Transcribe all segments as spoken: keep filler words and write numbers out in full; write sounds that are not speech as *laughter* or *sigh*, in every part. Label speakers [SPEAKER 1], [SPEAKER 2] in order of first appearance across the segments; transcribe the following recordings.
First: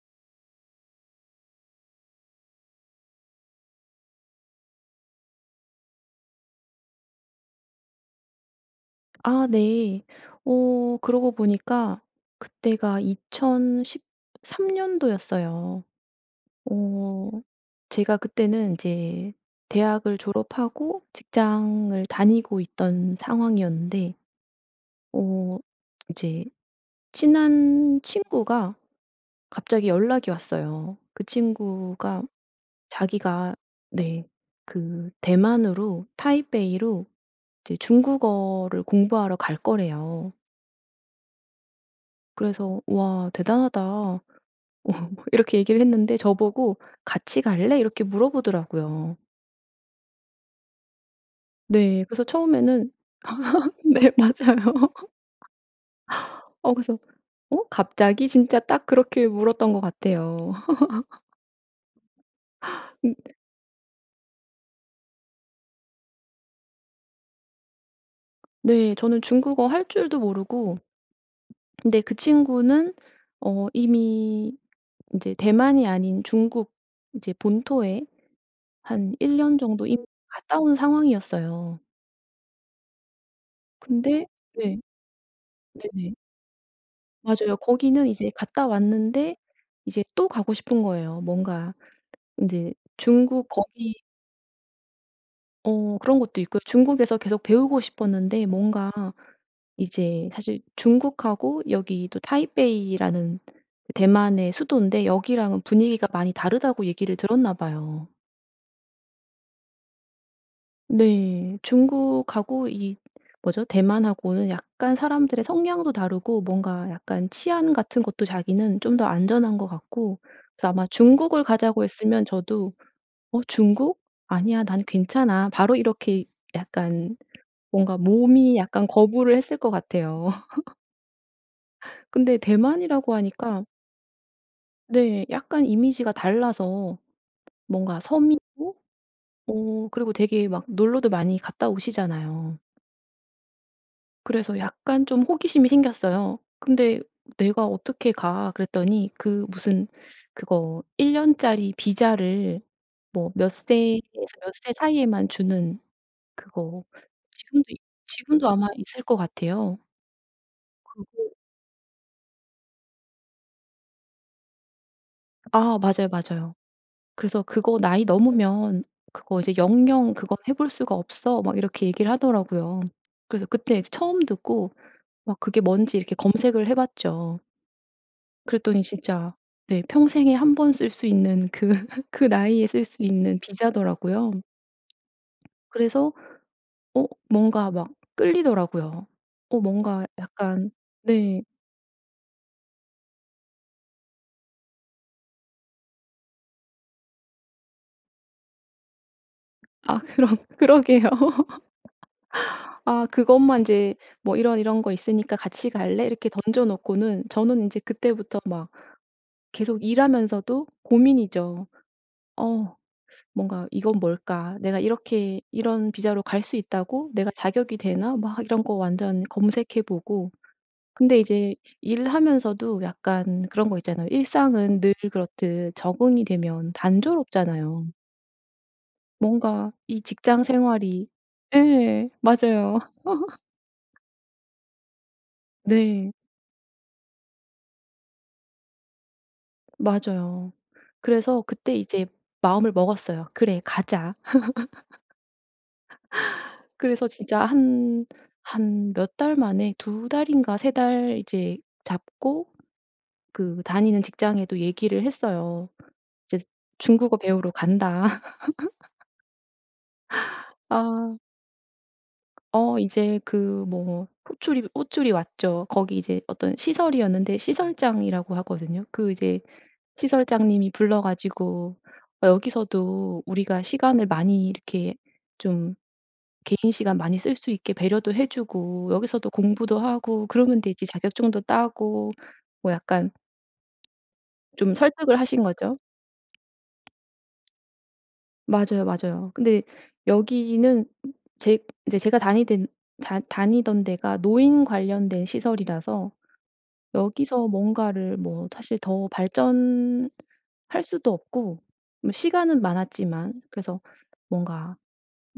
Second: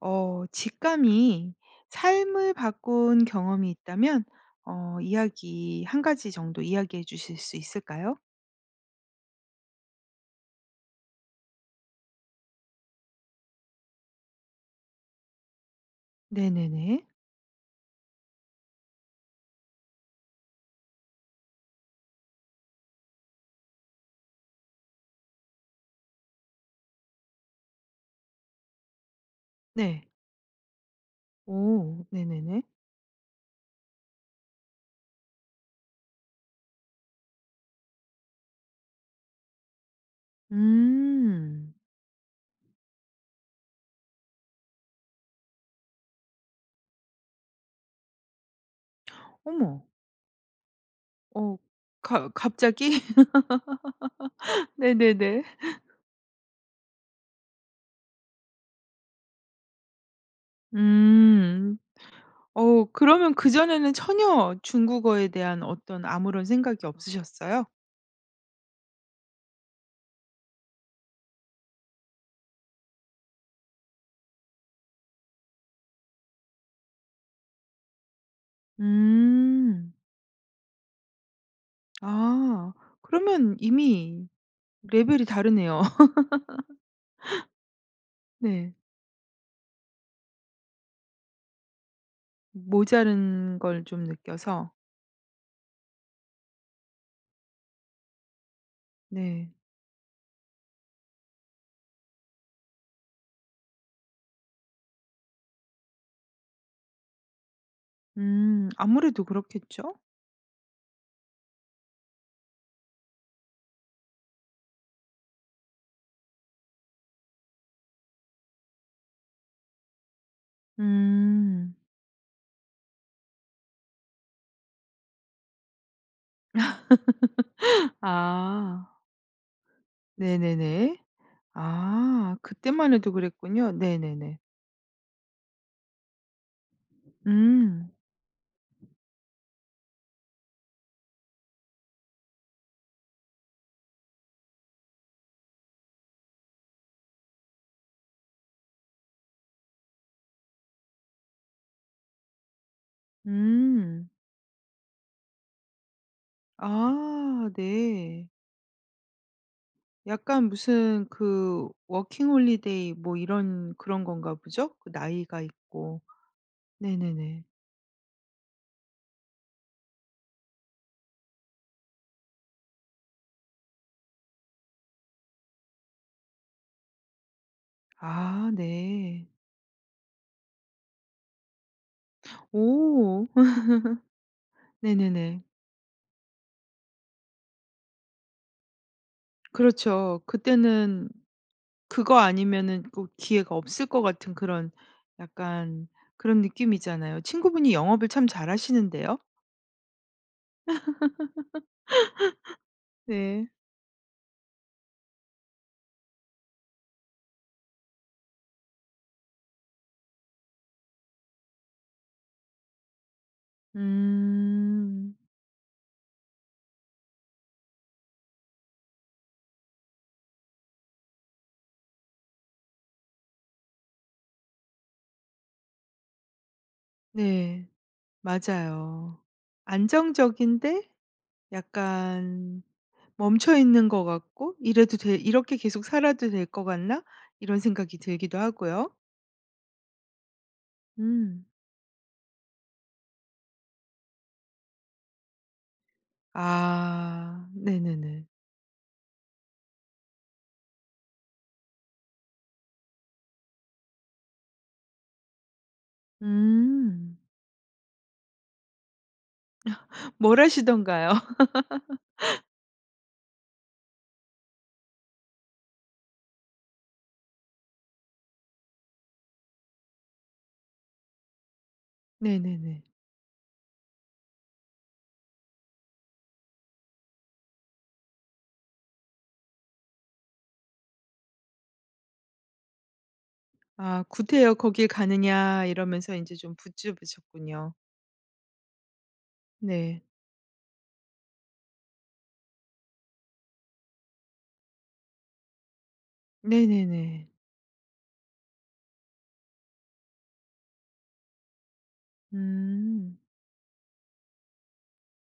[SPEAKER 1] 어 직감이 삶을 바꾼 경험이 있다면 어 이야기 한 가지 정도 이야기해 주실 수 있을까요?
[SPEAKER 2] 아 네. 어 그러고 보니까 그때가 이천십삼 년도였어요.
[SPEAKER 1] 네네네.
[SPEAKER 2] 어 제가 그때는 이제 대학을 졸업하고 직장을 다니고 있던 상황이었는데 어 이제 친한 친구가 갑자기
[SPEAKER 1] 네.
[SPEAKER 2] 연락이 왔어요. 그
[SPEAKER 1] 오.
[SPEAKER 2] 친구가
[SPEAKER 1] 네네네.
[SPEAKER 2] 자기가 네 그 대만으로 타이베이로 이제 중국어를 공부하러 갈 거래요.
[SPEAKER 1] 음.
[SPEAKER 2] 그래서 "우와 대단하다." *laughs* 이렇게 얘기를 했는데 저보고 "같이 갈래?" 이렇게 물어보더라고요.
[SPEAKER 1] *gasps* 어머. 어.
[SPEAKER 2] 네. 그래서
[SPEAKER 1] 가
[SPEAKER 2] 처음에는
[SPEAKER 1] 갑자기?
[SPEAKER 2] *laughs* 네. 맞아요.
[SPEAKER 1] *laughs* 네네네. *laughs*
[SPEAKER 2] *laughs* 어 그래서 "어 갑자기?" 진짜 딱 그렇게 물었던 것 같아요. *laughs*
[SPEAKER 1] 음. 어.
[SPEAKER 2] 흠.
[SPEAKER 1] 그러면 그전에는 전혀 중국어에 대한 어떤 아무런 생각이 없으셨어요?
[SPEAKER 2] 네. 저는 중국어 할 줄도 모르고 근데 그 친구는 어 이미 인제 대만이 아닌 중국 인제 본토에 한 일 년 정도
[SPEAKER 1] 음.
[SPEAKER 2] 이미 갔다 온 상황이었어요.
[SPEAKER 1] 아 그러면
[SPEAKER 2] 근데
[SPEAKER 1] 이미
[SPEAKER 2] 네.
[SPEAKER 1] 레벨이 다르네요.
[SPEAKER 2] 네네. 맞아요. 거기는
[SPEAKER 1] *laughs*
[SPEAKER 2] 이제 갔다
[SPEAKER 1] 네.
[SPEAKER 2] 왔는데 이제 또 가고 싶은 거예요. 뭔가 인제 중국
[SPEAKER 1] 모자란 걸
[SPEAKER 2] 거기
[SPEAKER 1] 좀 느껴서.
[SPEAKER 2] 어 그런 것도 있고요. 중국에서 계속 배우고 싶었는데 뭔가
[SPEAKER 1] 네.
[SPEAKER 2] 이제 사실 중국하고 여기도 타이베이라는 대만의 수도인데 여기랑은 분위기가 많이 다르다고 얘기를 들었나 봐요.
[SPEAKER 1] 음 아무래도 그렇겠죠?
[SPEAKER 2] 네. 중국하고 이 뭐죠? 대만 하고는 약간 사람들의 성향도 다르고 뭔가 약간 치안 같은 것도 자기는 좀 더 안전한 것 같고 그래서 아마 중국을
[SPEAKER 1] 음.
[SPEAKER 2] 가자고 했으면 저도 "어 중국? 아니야. 난 괜찮아." 바로 이렇게 약간 뭔가
[SPEAKER 1] *laughs*
[SPEAKER 2] 몸이
[SPEAKER 1] 아.
[SPEAKER 2] 약간 거부를 했을 것 같아요. *laughs*
[SPEAKER 1] 네네네. 아
[SPEAKER 2] 근데
[SPEAKER 1] 그때만 해도
[SPEAKER 2] 대만이라고 하니까
[SPEAKER 1] 그랬군요. 네네네.
[SPEAKER 2] 네 약간 이미지가 달라서
[SPEAKER 1] 음.
[SPEAKER 2] 뭔가 섬이고 어 그리고 되게 막 놀러도 많이 갔다 오시잖아요. 그래서 약간 좀 호기심이 생겼어요. "근데 내가 어떻게 가?" 그랬더니 그 무슨 그거 일 년짜리 비자를 뭐 몇 세에서
[SPEAKER 1] 음.
[SPEAKER 2] 몇 세 사이에만 주는 그거
[SPEAKER 1] 아
[SPEAKER 2] 지금도
[SPEAKER 1] 네.
[SPEAKER 2] 지금도 아마 있을 것 같아요.
[SPEAKER 1] 약간 무슨
[SPEAKER 2] 그게
[SPEAKER 1] 그 워킹 홀리데이 뭐 이런 그런 건가 보죠? 그 나이가
[SPEAKER 2] 아
[SPEAKER 1] 있고.
[SPEAKER 2] 맞아요, 맞아요. 그래서
[SPEAKER 1] 네네네.
[SPEAKER 2] "그거 나이 넘으면 그거 이제 영영 그거 해 볼 수가 없어." 막 이렇게 얘기를 하더라고요. 그래서 그때 처음 듣고 막 그게 뭔지 이렇게 검색을 해 봤죠.
[SPEAKER 1] 아
[SPEAKER 2] 그랬더니
[SPEAKER 1] 네.
[SPEAKER 2] 진짜 네 평생에 한 번 쓸 수 있는 그 *laughs* 그 나이에 쓸 수
[SPEAKER 1] 오.
[SPEAKER 2] 있는
[SPEAKER 1] *laughs*
[SPEAKER 2] 비자더라고요.
[SPEAKER 1] 네네네.
[SPEAKER 2] 그래서 어 뭔가 막 끌리더라고요. 어 뭔가
[SPEAKER 1] 그렇죠.
[SPEAKER 2] 약간
[SPEAKER 1] 그때는
[SPEAKER 2] 네.
[SPEAKER 1] 그거 아니면은 꼭 기회가 없을 것 같은 그런 약간 그런 느낌이잖아요. 친구분이 영업을 참 잘 하시는데요?
[SPEAKER 2] 아 그러 그러게요. *laughs*
[SPEAKER 1] *laughs*
[SPEAKER 2] 아
[SPEAKER 1] 네.
[SPEAKER 2] 그것만 이제 뭐 "이런, 이런 거 있으니까 같이 갈래?" 이렇게 던져놓고는 저는 이제 그때부터 막 계속 일하면서도 고민이죠. 어 뭔가 '이건 뭘까? 내가
[SPEAKER 1] 음.
[SPEAKER 2] 이렇게 이런 비자로 갈 수 있다고? 내가 자격이 되나?' 막 이런 거 완전 검색해 보고 근데 이제 일하면서도 약간 그런 거 있잖아요. 일상은 늘 그렇듯 적응이 되면
[SPEAKER 1] 네.
[SPEAKER 2] 단조롭잖아요.
[SPEAKER 1] 맞아요.
[SPEAKER 2] 뭔가 이 직장
[SPEAKER 1] 안정적인데
[SPEAKER 2] 생활이 예
[SPEAKER 1] 약간
[SPEAKER 2] 맞아요.
[SPEAKER 1] 멈춰 있는
[SPEAKER 2] *laughs*
[SPEAKER 1] 것 같고 '이래도 돼? 이렇게 계속
[SPEAKER 2] 네.
[SPEAKER 1] 살아도 될 것 같나?' 이런 생각이 들기도 하고요.
[SPEAKER 2] 맞아요. 그래서
[SPEAKER 1] 음.
[SPEAKER 2] 그때 이제 마음을 먹었어요. '그래. 가자.' *laughs* 그래서 진짜
[SPEAKER 1] 아.
[SPEAKER 2] 한
[SPEAKER 1] 네네네.
[SPEAKER 2] 한 몇 달 만에 두 달인가 세 달 이제 잡고 그 다니는 직장에도 얘기를 했어요. "이제 중국어
[SPEAKER 1] 음.
[SPEAKER 2] 배우러 간다." *laughs*
[SPEAKER 1] *laughs* 뭐라시던가요?
[SPEAKER 2] 아.
[SPEAKER 1] *laughs*
[SPEAKER 2] 어. 이제 그 뭐 호출이 호출이 왔죠. 거기 이제 어떤 시설이었는데 시설장이라고 하거든요. 그 이제 시설장님이 불러 가지고
[SPEAKER 1] 네네네.
[SPEAKER 2] "여기서도 우리가 시간을 많이 이렇게 좀 개인 시간 많이 쓸 수 있게 배려도 해 주고 여기서도 공부도 하고 그러면 되지 자격증도 따고." 뭐 약간
[SPEAKER 1] 아. "구태여
[SPEAKER 2] 좀
[SPEAKER 1] 거길
[SPEAKER 2] 설득을 하신
[SPEAKER 1] 가느냐."
[SPEAKER 2] 거죠?
[SPEAKER 1] 이러면서 인제 좀 붙즙으셨군요.
[SPEAKER 2] 맞아요, 맞아요. 근데
[SPEAKER 1] 네.
[SPEAKER 2] 여기는 제 이제 제가 다니덴 다 다니던 데가 노인 관련된 시설이라서
[SPEAKER 1] 네네네.
[SPEAKER 2] 여기서 뭔가를 뭐 사실 더 발전 할 수도 없고 뭐 시간은
[SPEAKER 1] 음.
[SPEAKER 2] 많았지만. 그래서 뭔가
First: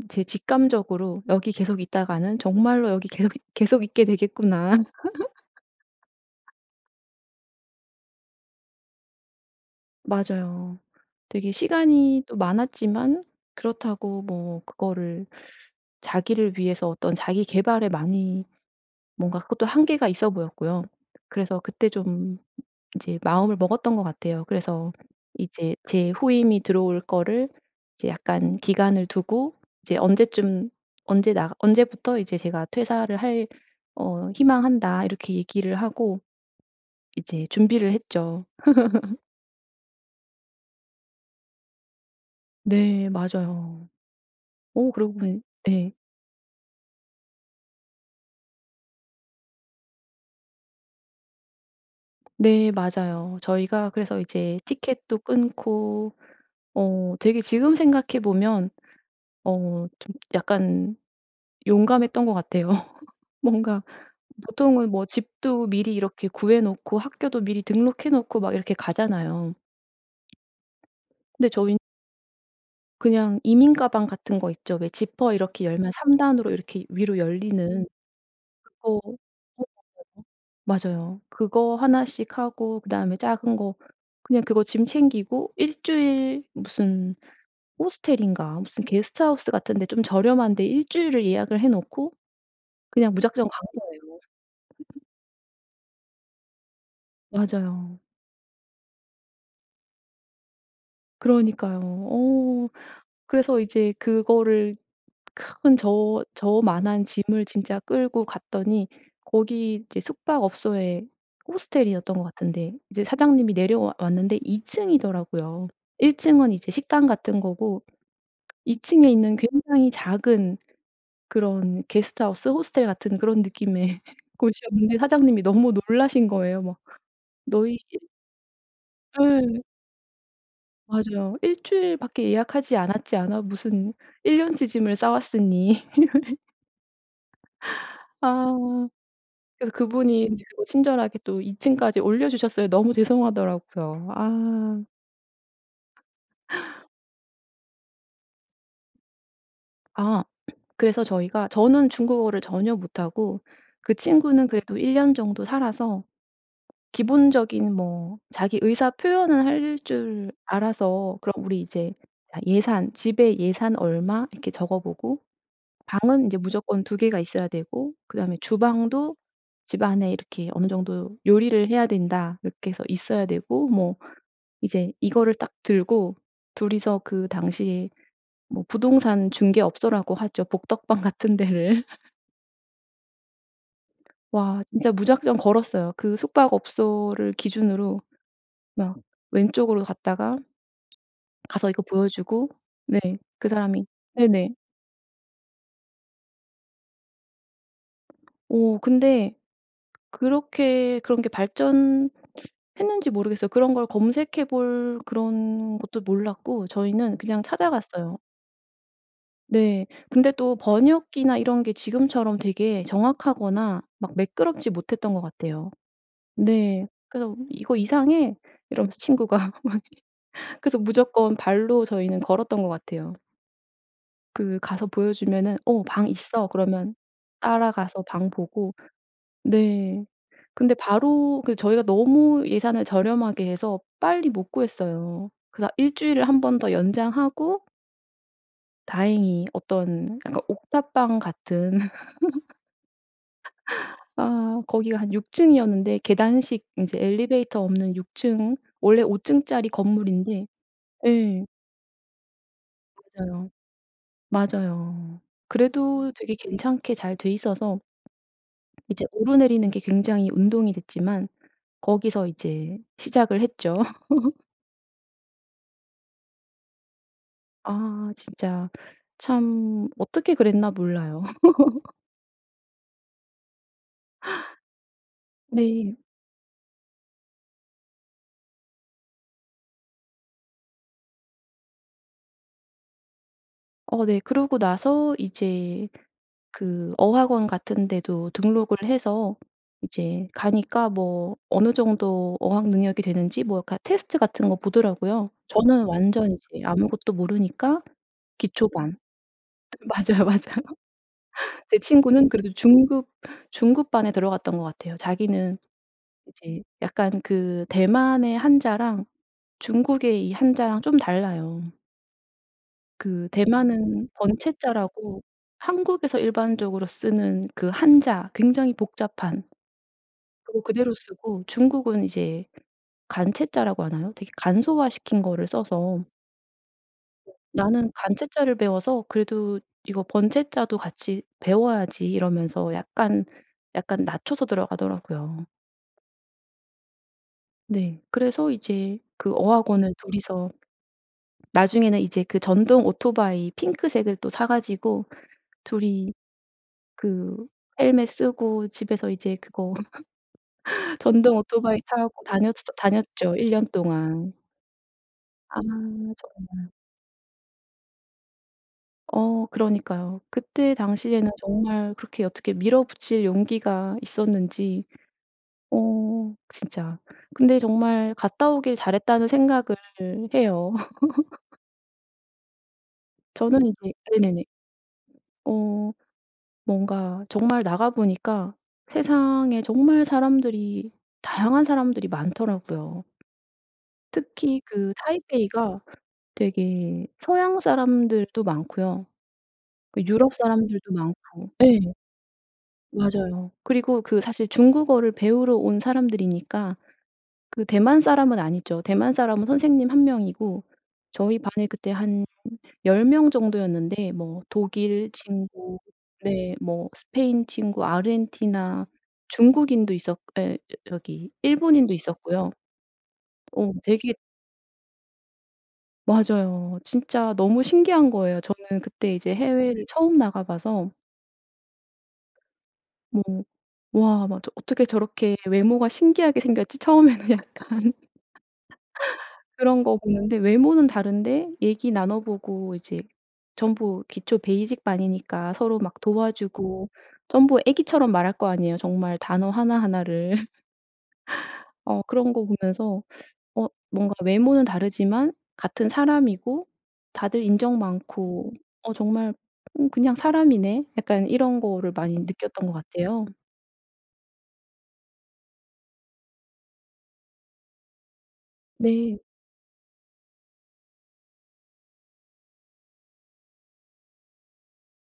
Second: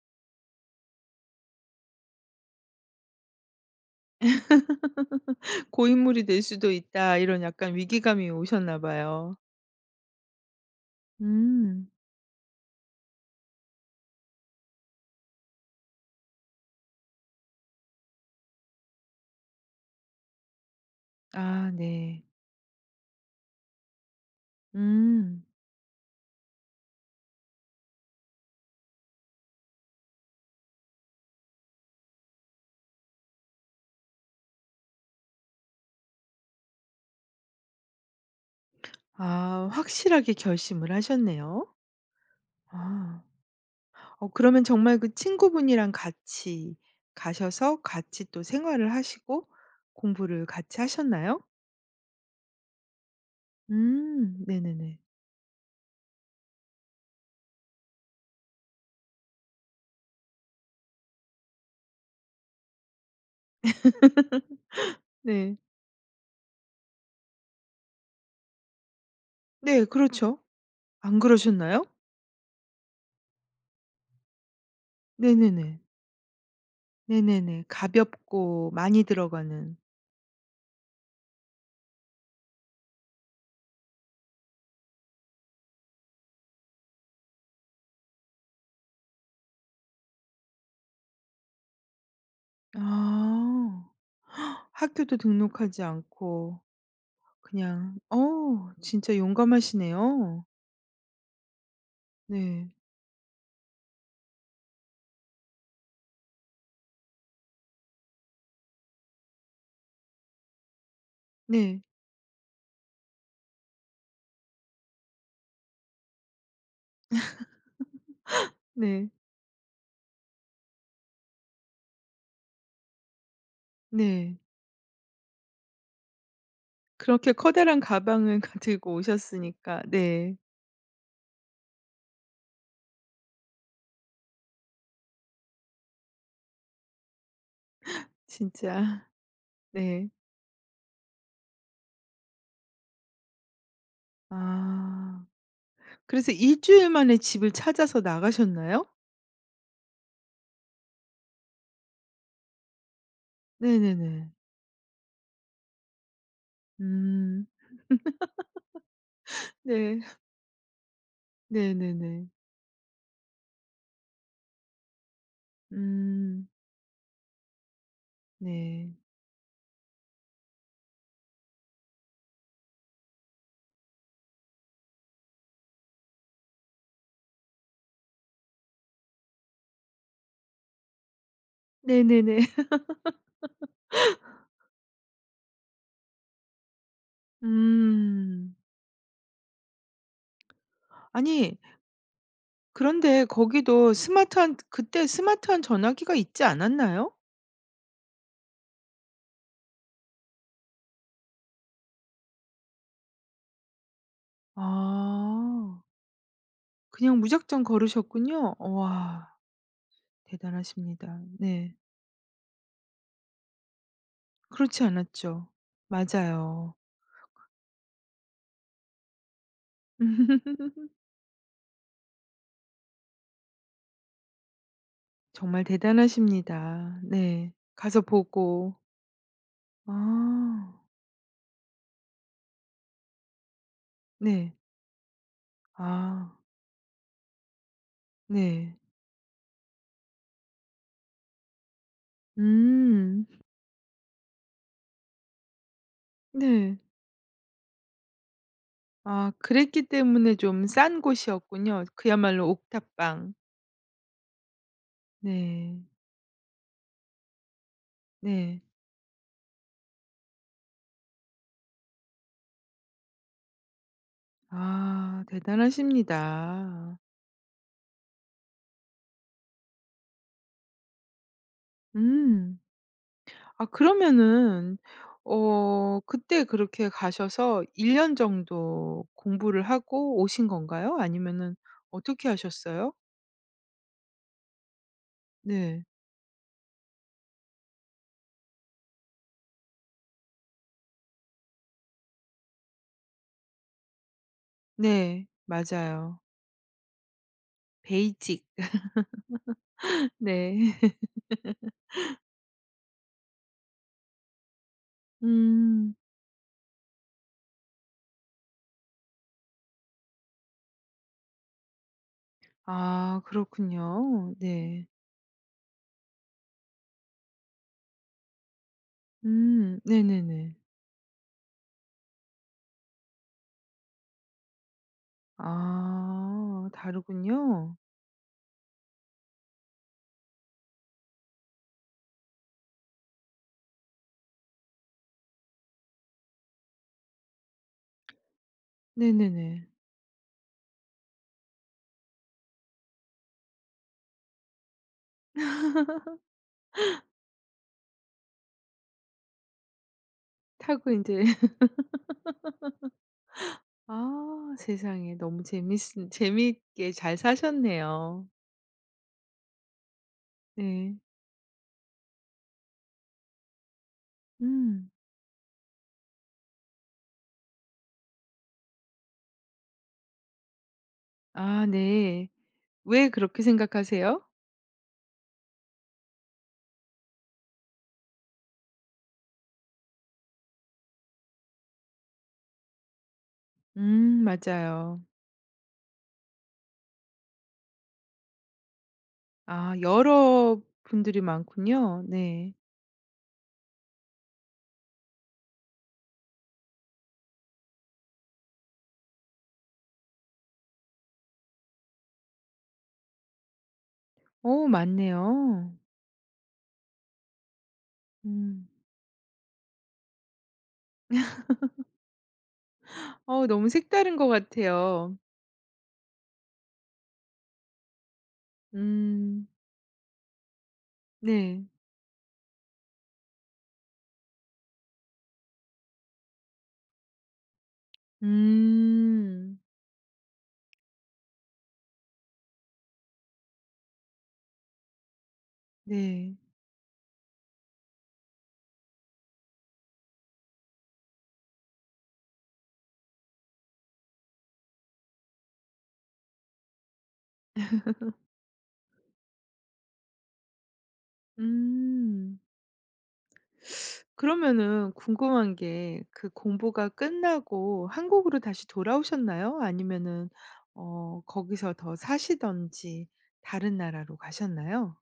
[SPEAKER 2] 제 직감적으로 '여기 계속 있다가는 정말로 여기 계속 계속 있게 되겠구나.'
[SPEAKER 1] *laughs* '고인물이 될
[SPEAKER 2] *laughs*
[SPEAKER 1] 수도 있다.' 이런 약간 위기감이 오셨나 봐요.
[SPEAKER 2] 맞아요. 되게
[SPEAKER 1] 음.
[SPEAKER 2] 시간이 또 많았지만 그렇다고 뭐 그거를 자기를 위해서 어떤 자기 계발에 많이 뭔가 그것도 한계가 있어 보였고요. 그래서
[SPEAKER 1] 아
[SPEAKER 2] 그때
[SPEAKER 1] 네.
[SPEAKER 2] 좀 이제 마음을 먹었던 것 같아요. 그래서
[SPEAKER 1] 음.
[SPEAKER 2] 이제 제 후임이 들어올 거를 이제 약간 기간을 두고 이제 언제쯤 언제 나가 "언제부터 이제 제가 퇴사를 할 어 희망한다." 이렇게 얘기를 하고 이제 준비를 했죠. *laughs*
[SPEAKER 1] 아. 확실하게 결심을 하셨네요.
[SPEAKER 2] 네.
[SPEAKER 1] 아.
[SPEAKER 2] 맞아요.
[SPEAKER 1] 어 그러면
[SPEAKER 2] 어
[SPEAKER 1] 정말 그
[SPEAKER 2] 그러고 보니
[SPEAKER 1] 친구분이랑
[SPEAKER 2] 네.
[SPEAKER 1] 같이 가셔서 같이 또 생활을 하시고 공부를 같이 하셨나요?
[SPEAKER 2] 네. 맞아요. 저희가 그래서
[SPEAKER 1] 음
[SPEAKER 2] 이제
[SPEAKER 1] 네네네.
[SPEAKER 2] 티켓도 끊고 어 되게 지금 생각해보면 어 좀 약간 용감했던 것 같아요. *laughs* 뭔가 보통은 뭐
[SPEAKER 1] *laughs* 네.
[SPEAKER 2] 집도 미리 이렇게 구해놓고 학교도 미리 등록해 놓고 막 이렇게 가잖아요.
[SPEAKER 1] 네. 그렇죠. 안
[SPEAKER 2] 근데 저흰
[SPEAKER 1] 그러셨나요?
[SPEAKER 2] 그냥 이민 가방 같은 거 있죠? 왜 지퍼 이렇게
[SPEAKER 1] 네네네.
[SPEAKER 2] 열면 삼 단으로 이렇게 위로
[SPEAKER 1] 네네네.
[SPEAKER 2] 열리는
[SPEAKER 1] 가볍고
[SPEAKER 2] 그거
[SPEAKER 1] 많이
[SPEAKER 2] 네
[SPEAKER 1] 들어가는.
[SPEAKER 2] 맞아요. 맞아요. 그거 하나 씩 하고 그다음에 작은 거 그냥 그거 짐 챙기고 일 주일 무슨 호스텔인가 무슨 게스트하우스 같은 데 좀 저렴한 데 일 주일을 예약을 해놓고 그냥 무작정 간
[SPEAKER 1] 아
[SPEAKER 2] 거예요.
[SPEAKER 1] *gasps*
[SPEAKER 2] *laughs*
[SPEAKER 1] 학교도 등록하지 않고 그냥
[SPEAKER 2] 맞아요.
[SPEAKER 1] 어 진짜 용감하시네요.
[SPEAKER 2] 그러니까요. 어.
[SPEAKER 1] 네.
[SPEAKER 2] 그래서 이제 그거를 큰 저 저 만한 짐을 진짜 끌고 갔더니 거기 이제 숙박업소에
[SPEAKER 1] 네.
[SPEAKER 2] 호스텔이었던 것 같은데 이제 사장님이 내려와 왔는데 이 층이더라고요. 일 층은 이제 식당 같은 거고
[SPEAKER 1] *laughs*
[SPEAKER 2] 이 층에
[SPEAKER 1] 네.
[SPEAKER 2] 있는 굉장히 작은 그런 게스트하우스, 호스텔 같은 그런 느낌의
[SPEAKER 1] 네.
[SPEAKER 2] 곳이었는데 사장님이 너무 놀라신 거예요. 막
[SPEAKER 1] 그렇게
[SPEAKER 2] "너희
[SPEAKER 1] 커다란
[SPEAKER 2] 일"
[SPEAKER 1] 가방을 그 들고
[SPEAKER 2] 예.
[SPEAKER 1] 오셨으니까. 네.
[SPEAKER 2] 맞아요. "일 주일 밖에 예약하지 않았지 않아?" 무슨 일 년 치 짐을 싸왔으니. *laughs*
[SPEAKER 1] *gasps*
[SPEAKER 2] 아.
[SPEAKER 1] 진짜
[SPEAKER 2] 그래서
[SPEAKER 1] 네.
[SPEAKER 2] 그분이 친절하게 또 이 층까지 올려주셨어요. 너무 죄송하더라고요. 아.
[SPEAKER 1] 아. 그래서 일 주일 만에 집을 찾아서 나가셨나요?
[SPEAKER 2] 아. 그래서 저희가 저는 중국어를 전혀 못하고 그
[SPEAKER 1] 네네네.
[SPEAKER 2] 친구는 그래도 일 년 정도 살아서
[SPEAKER 1] 음.
[SPEAKER 2] 기본적인 뭐 자기 의사 표현은
[SPEAKER 1] *laughs*
[SPEAKER 2] 할
[SPEAKER 1] 네.
[SPEAKER 2] 줄 알아서 그럼 우리 이제
[SPEAKER 1] 네네네.
[SPEAKER 2] 예산 집에 예산 얼마 이렇게 적어보고 방은 이제
[SPEAKER 1] 음.
[SPEAKER 2] 무조건 두 개가 있어야 되고 그다음에
[SPEAKER 1] 네.
[SPEAKER 2] 주방도 집안에 이렇게 "어느 정도 요리를 해야 된다." 이렇게 해서 있어야 되고 뭐 이제 이거를 딱 들고 둘 이서 그 당시에 뭐 부동산 중개업소라고 하죠. 복덕방 같은 데를 *laughs*
[SPEAKER 1] 네네네. *laughs*
[SPEAKER 2] 와. 진짜 무작정 걸었어요. 그 숙박업소를 기준으로
[SPEAKER 1] 음.
[SPEAKER 2] 막 왼쪽으로 갔다가
[SPEAKER 1] 아니
[SPEAKER 2] 가서 이거 보여주고 네.
[SPEAKER 1] 그런데
[SPEAKER 2] 그 사람이
[SPEAKER 1] 거기도
[SPEAKER 2] 네네.
[SPEAKER 1] 스마트한 그때 스마트한 전화기가 있지 않았나요?
[SPEAKER 2] 오. 근데 그렇게 그런 게 발전 했는지 모르겠어요. 그런 걸 검색해볼 그런
[SPEAKER 1] 아.
[SPEAKER 2] 것도 몰랐고
[SPEAKER 1] 그냥
[SPEAKER 2] 저희는 그냥
[SPEAKER 1] 무작정
[SPEAKER 2] 찾아갔어요.
[SPEAKER 1] 걸으셨군요. 우와.
[SPEAKER 2] 네. 근데 또
[SPEAKER 1] 대단하십니다.
[SPEAKER 2] 번역기나 이런 게
[SPEAKER 1] 네.
[SPEAKER 2] 지금처럼 되게 정확하거나 막 매끄럽지
[SPEAKER 1] 그렇지
[SPEAKER 2] 못했던 것
[SPEAKER 1] 않았죠.
[SPEAKER 2] 같아요.
[SPEAKER 1] 맞아요.
[SPEAKER 2] 네. 그래서 "이거 이상해." 이러면서 친구가 막 그래서
[SPEAKER 1] *laughs*
[SPEAKER 2] 무조건 발로 저희는 걸었던 것 같아요. 그 가서 보여주면은
[SPEAKER 1] 정말
[SPEAKER 2] "어 방 있어." 그러면
[SPEAKER 1] 대단하십니다. 네. 가서
[SPEAKER 2] 따라가서 방
[SPEAKER 1] 보고.
[SPEAKER 2] 보고 네 근데
[SPEAKER 1] 아.
[SPEAKER 2] 바로 그 저희가 너무 예산을 저렴하게 해서 빨리 못
[SPEAKER 1] 네.
[SPEAKER 2] 구했어요. 그러다 일 주일을
[SPEAKER 1] 아.
[SPEAKER 2] 한 번 더 연장하고
[SPEAKER 1] 네.
[SPEAKER 2] 다행히 어떤 그러니까 옥탑방 같은
[SPEAKER 1] 음.
[SPEAKER 2] *laughs* 아 거기가 한 육 층이었는데 계단식
[SPEAKER 1] 네.
[SPEAKER 2] 인제 엘리베이터 없는 육 층. 오
[SPEAKER 1] 아
[SPEAKER 2] 층짜리
[SPEAKER 1] 그랬기 때문에
[SPEAKER 2] 건물인데
[SPEAKER 1] 좀 싼
[SPEAKER 2] 예.
[SPEAKER 1] 곳이었군요. 그야말로 옥탑방.
[SPEAKER 2] 맞아요. 맞아요.
[SPEAKER 1] 네.
[SPEAKER 2] 그래도 되게 괜찮게 잘 돼 있어서
[SPEAKER 1] 네.
[SPEAKER 2] *swallows* 이제 오르내리는 게 굉장히 운동이 됐지만 거기서 이제 시작을 했죠. *laughs*
[SPEAKER 1] 아. 대단하십니다.
[SPEAKER 2] 아. 진짜 참 어떻게 그랬나 몰라요. *laughs*
[SPEAKER 1] 음. 아 그러면은
[SPEAKER 2] 네.
[SPEAKER 1] 어 그때 그렇게 가셔서 일 년 정도 공부를 하고 오신 건가요? 아니면은 어떻게 하셨어요?
[SPEAKER 2] 어 네. 그러고 나서
[SPEAKER 1] 네.
[SPEAKER 2] 이제 그 어학원 같은 데도 등록을 해서 이제 가니까 뭐 어느 정도 어학 능력이 되는지 뭐 약간 테스트 같은 거
[SPEAKER 1] 네.
[SPEAKER 2] 보더라구요. 저는
[SPEAKER 1] 맞아요.
[SPEAKER 2] 완전 이제 아무것도 모르니까
[SPEAKER 1] 베이직
[SPEAKER 2] 기초반.
[SPEAKER 1] *laughs*
[SPEAKER 2] 맞아요, 맞아요.
[SPEAKER 1] 네.
[SPEAKER 2] 제
[SPEAKER 1] *laughs*
[SPEAKER 2] 친구는 그래도 중급 중급반에 들어갔던 것 같아요, 자기는.
[SPEAKER 1] 음.
[SPEAKER 2] 이제 약간 그 대만의 한자랑 중국의 이 한자랑 좀 달라요.
[SPEAKER 1] 아
[SPEAKER 2] 그 대만은
[SPEAKER 1] 그렇군요. 네.
[SPEAKER 2] 번체자라고 한국에서 일반적으로 쓰는 그 한자 굉장히 복잡한
[SPEAKER 1] 음. 네네네.
[SPEAKER 2] 그거 그대로 쓰고 중국은 이제 간체자라고 하나요? 되게 간소화 시킨 거를 써서
[SPEAKER 1] 아.
[SPEAKER 2] 네.
[SPEAKER 1] 다르군요.
[SPEAKER 2] '나는 간체자를 배워서 그래도 이거 번체자도 같이 배워야지.' 이러면서 약간 약간 낮춰서 들어가더라구요. 네. 그래서 이제 그
[SPEAKER 1] 네네네.
[SPEAKER 2] 어학원을 둘 이서 나중에는 이제 그 전동 오토바이 핑크색을 또 사 가지고 둘 이
[SPEAKER 1] *laughs*
[SPEAKER 2] 그 헬멧 쓰고 집에서 이제 그거
[SPEAKER 1] 타고
[SPEAKER 2] *laughs*
[SPEAKER 1] 인제
[SPEAKER 2] 전동 오토바이 타고 다녔어 다녔죠. 일 년
[SPEAKER 1] *laughs* 아.
[SPEAKER 2] 동안.
[SPEAKER 1] 세상에 너무
[SPEAKER 2] 아.
[SPEAKER 1] 재미있은
[SPEAKER 2] 정말.
[SPEAKER 1] 재밌게 잘 사셨네요.
[SPEAKER 2] 어. 그러니까요. 그때
[SPEAKER 1] 네.
[SPEAKER 2] 당시에는 정말 그렇게 어떻게 밀어붙일 용기가 있었는지.
[SPEAKER 1] 음.
[SPEAKER 2] 어 진짜. 근데 정말 갔다 오길 잘했다는 생각을 해요. *laughs*
[SPEAKER 1] 아 네. 왜 그렇게
[SPEAKER 2] 저는 이제
[SPEAKER 1] 생각하세요?
[SPEAKER 2] 네네네. 어. 뭔가 정말 나가보니까 세상에 정말 사람들이 다양한 사람들이 많더라고요.
[SPEAKER 1] 음.
[SPEAKER 2] 특히 그
[SPEAKER 1] 맞아요.
[SPEAKER 2] 타이베이가 되게 서양 사람들도 많고요.
[SPEAKER 1] 아
[SPEAKER 2] 그 유럽
[SPEAKER 1] 여러
[SPEAKER 2] 사람들도
[SPEAKER 1] 분들이
[SPEAKER 2] 많고 예.
[SPEAKER 1] 많군요. 네.
[SPEAKER 2] 맞아요. 그리고 그 사실 중국어를 배우러 온 사람들이니까 그 대만 사람은 아니죠. 대만 사람은 선생님 한 명이고 저희 반에 그때 한 열 명 정도였는데 뭐
[SPEAKER 1] 어우.
[SPEAKER 2] 독일
[SPEAKER 1] 많네요.
[SPEAKER 2] 친구 네 뭐 스페인 친구,
[SPEAKER 1] 음.
[SPEAKER 2] 아르헨티나, 중국인도 있었 예 *unintelligible* 저기
[SPEAKER 1] *laughs*
[SPEAKER 2] 일본인도 있었고요.
[SPEAKER 1] 어우 너무
[SPEAKER 2] 어 되게
[SPEAKER 1] 색다른 것 같아요.
[SPEAKER 2] 맞아요. 진짜 너무 신기한 거예요. 저는 그때 이제
[SPEAKER 1] 음.
[SPEAKER 2] 해외를 처음 나가 봐서.
[SPEAKER 1] 네.
[SPEAKER 2] 뭐 와. 맞아. '어떻게 저렇게 외모가 신기하게 생겼지?' 처음에는 약간 *laughs*
[SPEAKER 1] 음.
[SPEAKER 2] 그런 거 보는데 외모는 다른데 얘기 나눠 보고 이제 전부 기초 베이직 반이니까 서로 막
[SPEAKER 1] 네.
[SPEAKER 2] 도와주고 전부 애기처럼 말할 거 아니에요. 정말 단어 하나 하나 를. *laughs* 어 그런 거 보면서 어 뭔가 외모는 다르지만 같은 사람이고 다들 인정
[SPEAKER 1] *laughs*
[SPEAKER 2] 많고 어 정말 '응 그냥 사람이네.' 약간 이런 거를 많이
[SPEAKER 1] 음.
[SPEAKER 2] 느꼈던 같아요.
[SPEAKER 1] 그러면은 궁금한 게 그 공부가 끝나고 한국으로 다시
[SPEAKER 2] 네.
[SPEAKER 1] 돌아오셨나요? 아니면은 어 거기서 더 사시든지 다른 나라로 가셨나요?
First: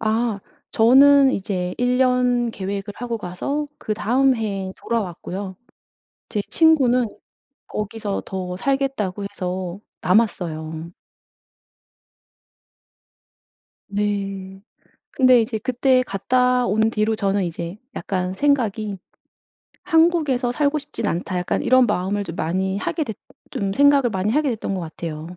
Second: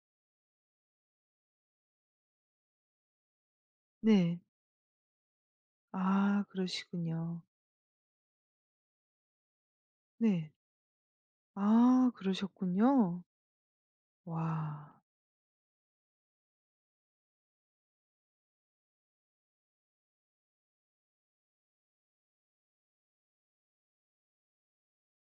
[SPEAKER 2] 아 저는 이제 일 년 계획을 하고 가서 그다음
[SPEAKER 1] 네.
[SPEAKER 2] 해에 돌아왔고요. 제
[SPEAKER 1] 아
[SPEAKER 2] 친구는
[SPEAKER 1] 그러시군요.
[SPEAKER 2] 거기서 더 살겠다고 해서
[SPEAKER 1] 네.
[SPEAKER 2] 남았어요.
[SPEAKER 1] 아 그러셨군요.
[SPEAKER 2] 네.
[SPEAKER 1] 와.
[SPEAKER 2] 근데 이제 그때 갔다 온 뒤로 저는 이제 약간 생각이 '한국에서 살고 싶진 않다.' 약간 이런 마음을 좀 많이 하게 됐 좀 생각을 많이 하게 됐던 것 같아요.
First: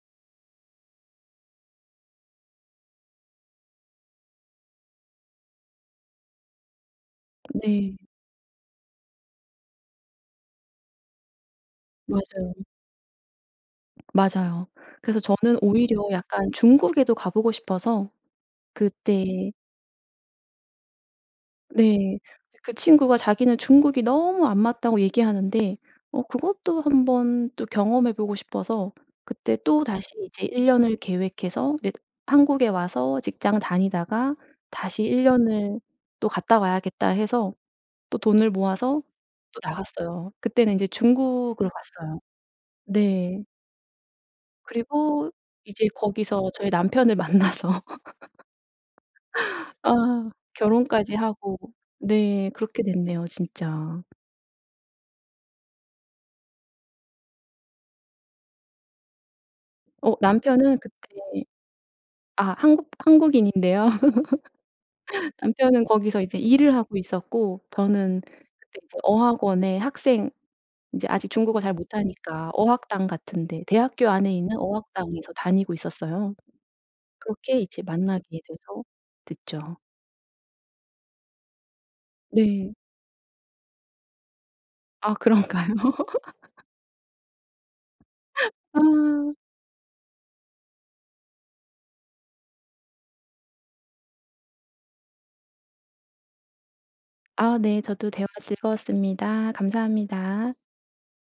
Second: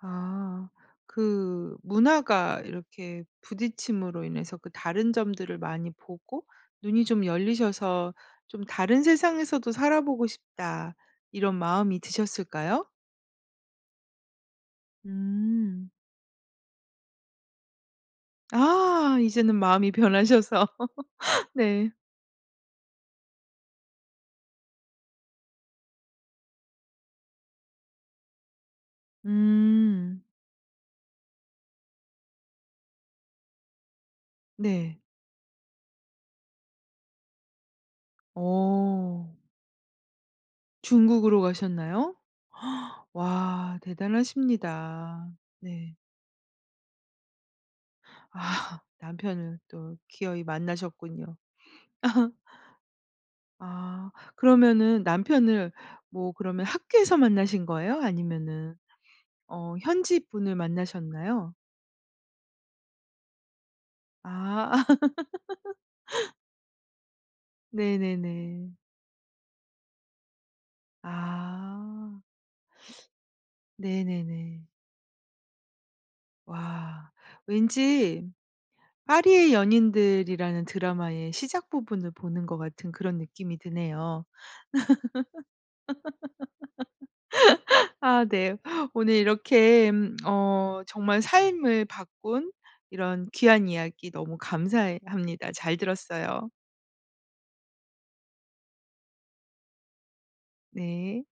[SPEAKER 1] 아 그 문화가 이렇게 부딪힘으로 인해서 그 다른 점들을 많이 보고 눈이 좀
[SPEAKER 2] 네.
[SPEAKER 1] 열리셔서 '좀 다른 세상에서도 살아보고 싶다.' 이런 마음이
[SPEAKER 2] 맞아요.
[SPEAKER 1] 드셨을까요?
[SPEAKER 2] 맞아요. 그래서 저는
[SPEAKER 1] 음.
[SPEAKER 2] 오히려 약간 중국에도 가 보고 싶어서
[SPEAKER 1] 아
[SPEAKER 2] 그때
[SPEAKER 1] 이제는 마음이 변하셔서 *laughs* 네.
[SPEAKER 2] 네. 그 친구가 자기는 "중국이 너무 안 맞다."고 얘기하는데 어 그것도 한번 또 경험해 보고 싶어서 그때 또다시
[SPEAKER 1] 음.
[SPEAKER 2] 이제 일 년을 계획해서 이제 한국에 와서 직장을 다니다가
[SPEAKER 1] 네.
[SPEAKER 2] '다시 일 년을 또 갔다 와야겠다.' 해서 또 돈을 모아서
[SPEAKER 1] 어.
[SPEAKER 2] 또 나갔어요. 그때는 이제
[SPEAKER 1] 중국으로
[SPEAKER 2] 중국으로
[SPEAKER 1] 가셨나요?
[SPEAKER 2] 갔어요.
[SPEAKER 1] *gasps*
[SPEAKER 2] 네.
[SPEAKER 1] 와 대단하십니다.
[SPEAKER 2] 그리고 이제
[SPEAKER 1] 네.
[SPEAKER 2] 거기서 저희 남편을 만나서
[SPEAKER 1] 아 남편을
[SPEAKER 2] *laughs*
[SPEAKER 1] 또
[SPEAKER 2] 아
[SPEAKER 1] 기어이
[SPEAKER 2] 결혼까지
[SPEAKER 1] 만나셨군요.
[SPEAKER 2] 하고.
[SPEAKER 1] *laughs*
[SPEAKER 2] 네. 그렇게 됐네요 진짜.
[SPEAKER 1] 아 그러면은 남편을 뭐 그러면 학교에서 만나신 거예요? 아니면은 어
[SPEAKER 2] 어
[SPEAKER 1] 현지 분을
[SPEAKER 2] 남편은 그때
[SPEAKER 1] 만나셨나요?
[SPEAKER 2] 아 한국 한국인인데요.
[SPEAKER 1] 아.
[SPEAKER 2] *laughs* 남편은 거기서
[SPEAKER 1] *laughs*
[SPEAKER 2] 이제 일을 하고 있었고 저는
[SPEAKER 1] 네네네.
[SPEAKER 2] 그때 이제 어학원에 학생 이제 아직 중국어 잘
[SPEAKER 1] 아.
[SPEAKER 2] 못하니까 어학당 같은 데 대학교 안에 있는
[SPEAKER 1] 네네네.
[SPEAKER 2] 어학당에서 다니고 있었어요.
[SPEAKER 1] 와.
[SPEAKER 2] 그렇게 이제
[SPEAKER 1] 왠지
[SPEAKER 2] 만나게 돼서
[SPEAKER 1] 파리의
[SPEAKER 2] 됐죠.
[SPEAKER 1] 연인들이라는 드라마의 시작 부분을 보는 것
[SPEAKER 2] 네.
[SPEAKER 1] 같은 그런 느낌이 드네요.
[SPEAKER 2] 아 그런가요? *laughs*
[SPEAKER 1] *laughs* 아 네.
[SPEAKER 2] *laughs* 아.
[SPEAKER 1] 오늘 이렇게 음 어 정말 삶을 바꾼 이런 귀한 이야기 너무 감사해합니다. 잘 들었어요.
[SPEAKER 2] 아 네. 저도 대화 즐거웠습니다. 감사합니다.
[SPEAKER 1] 네.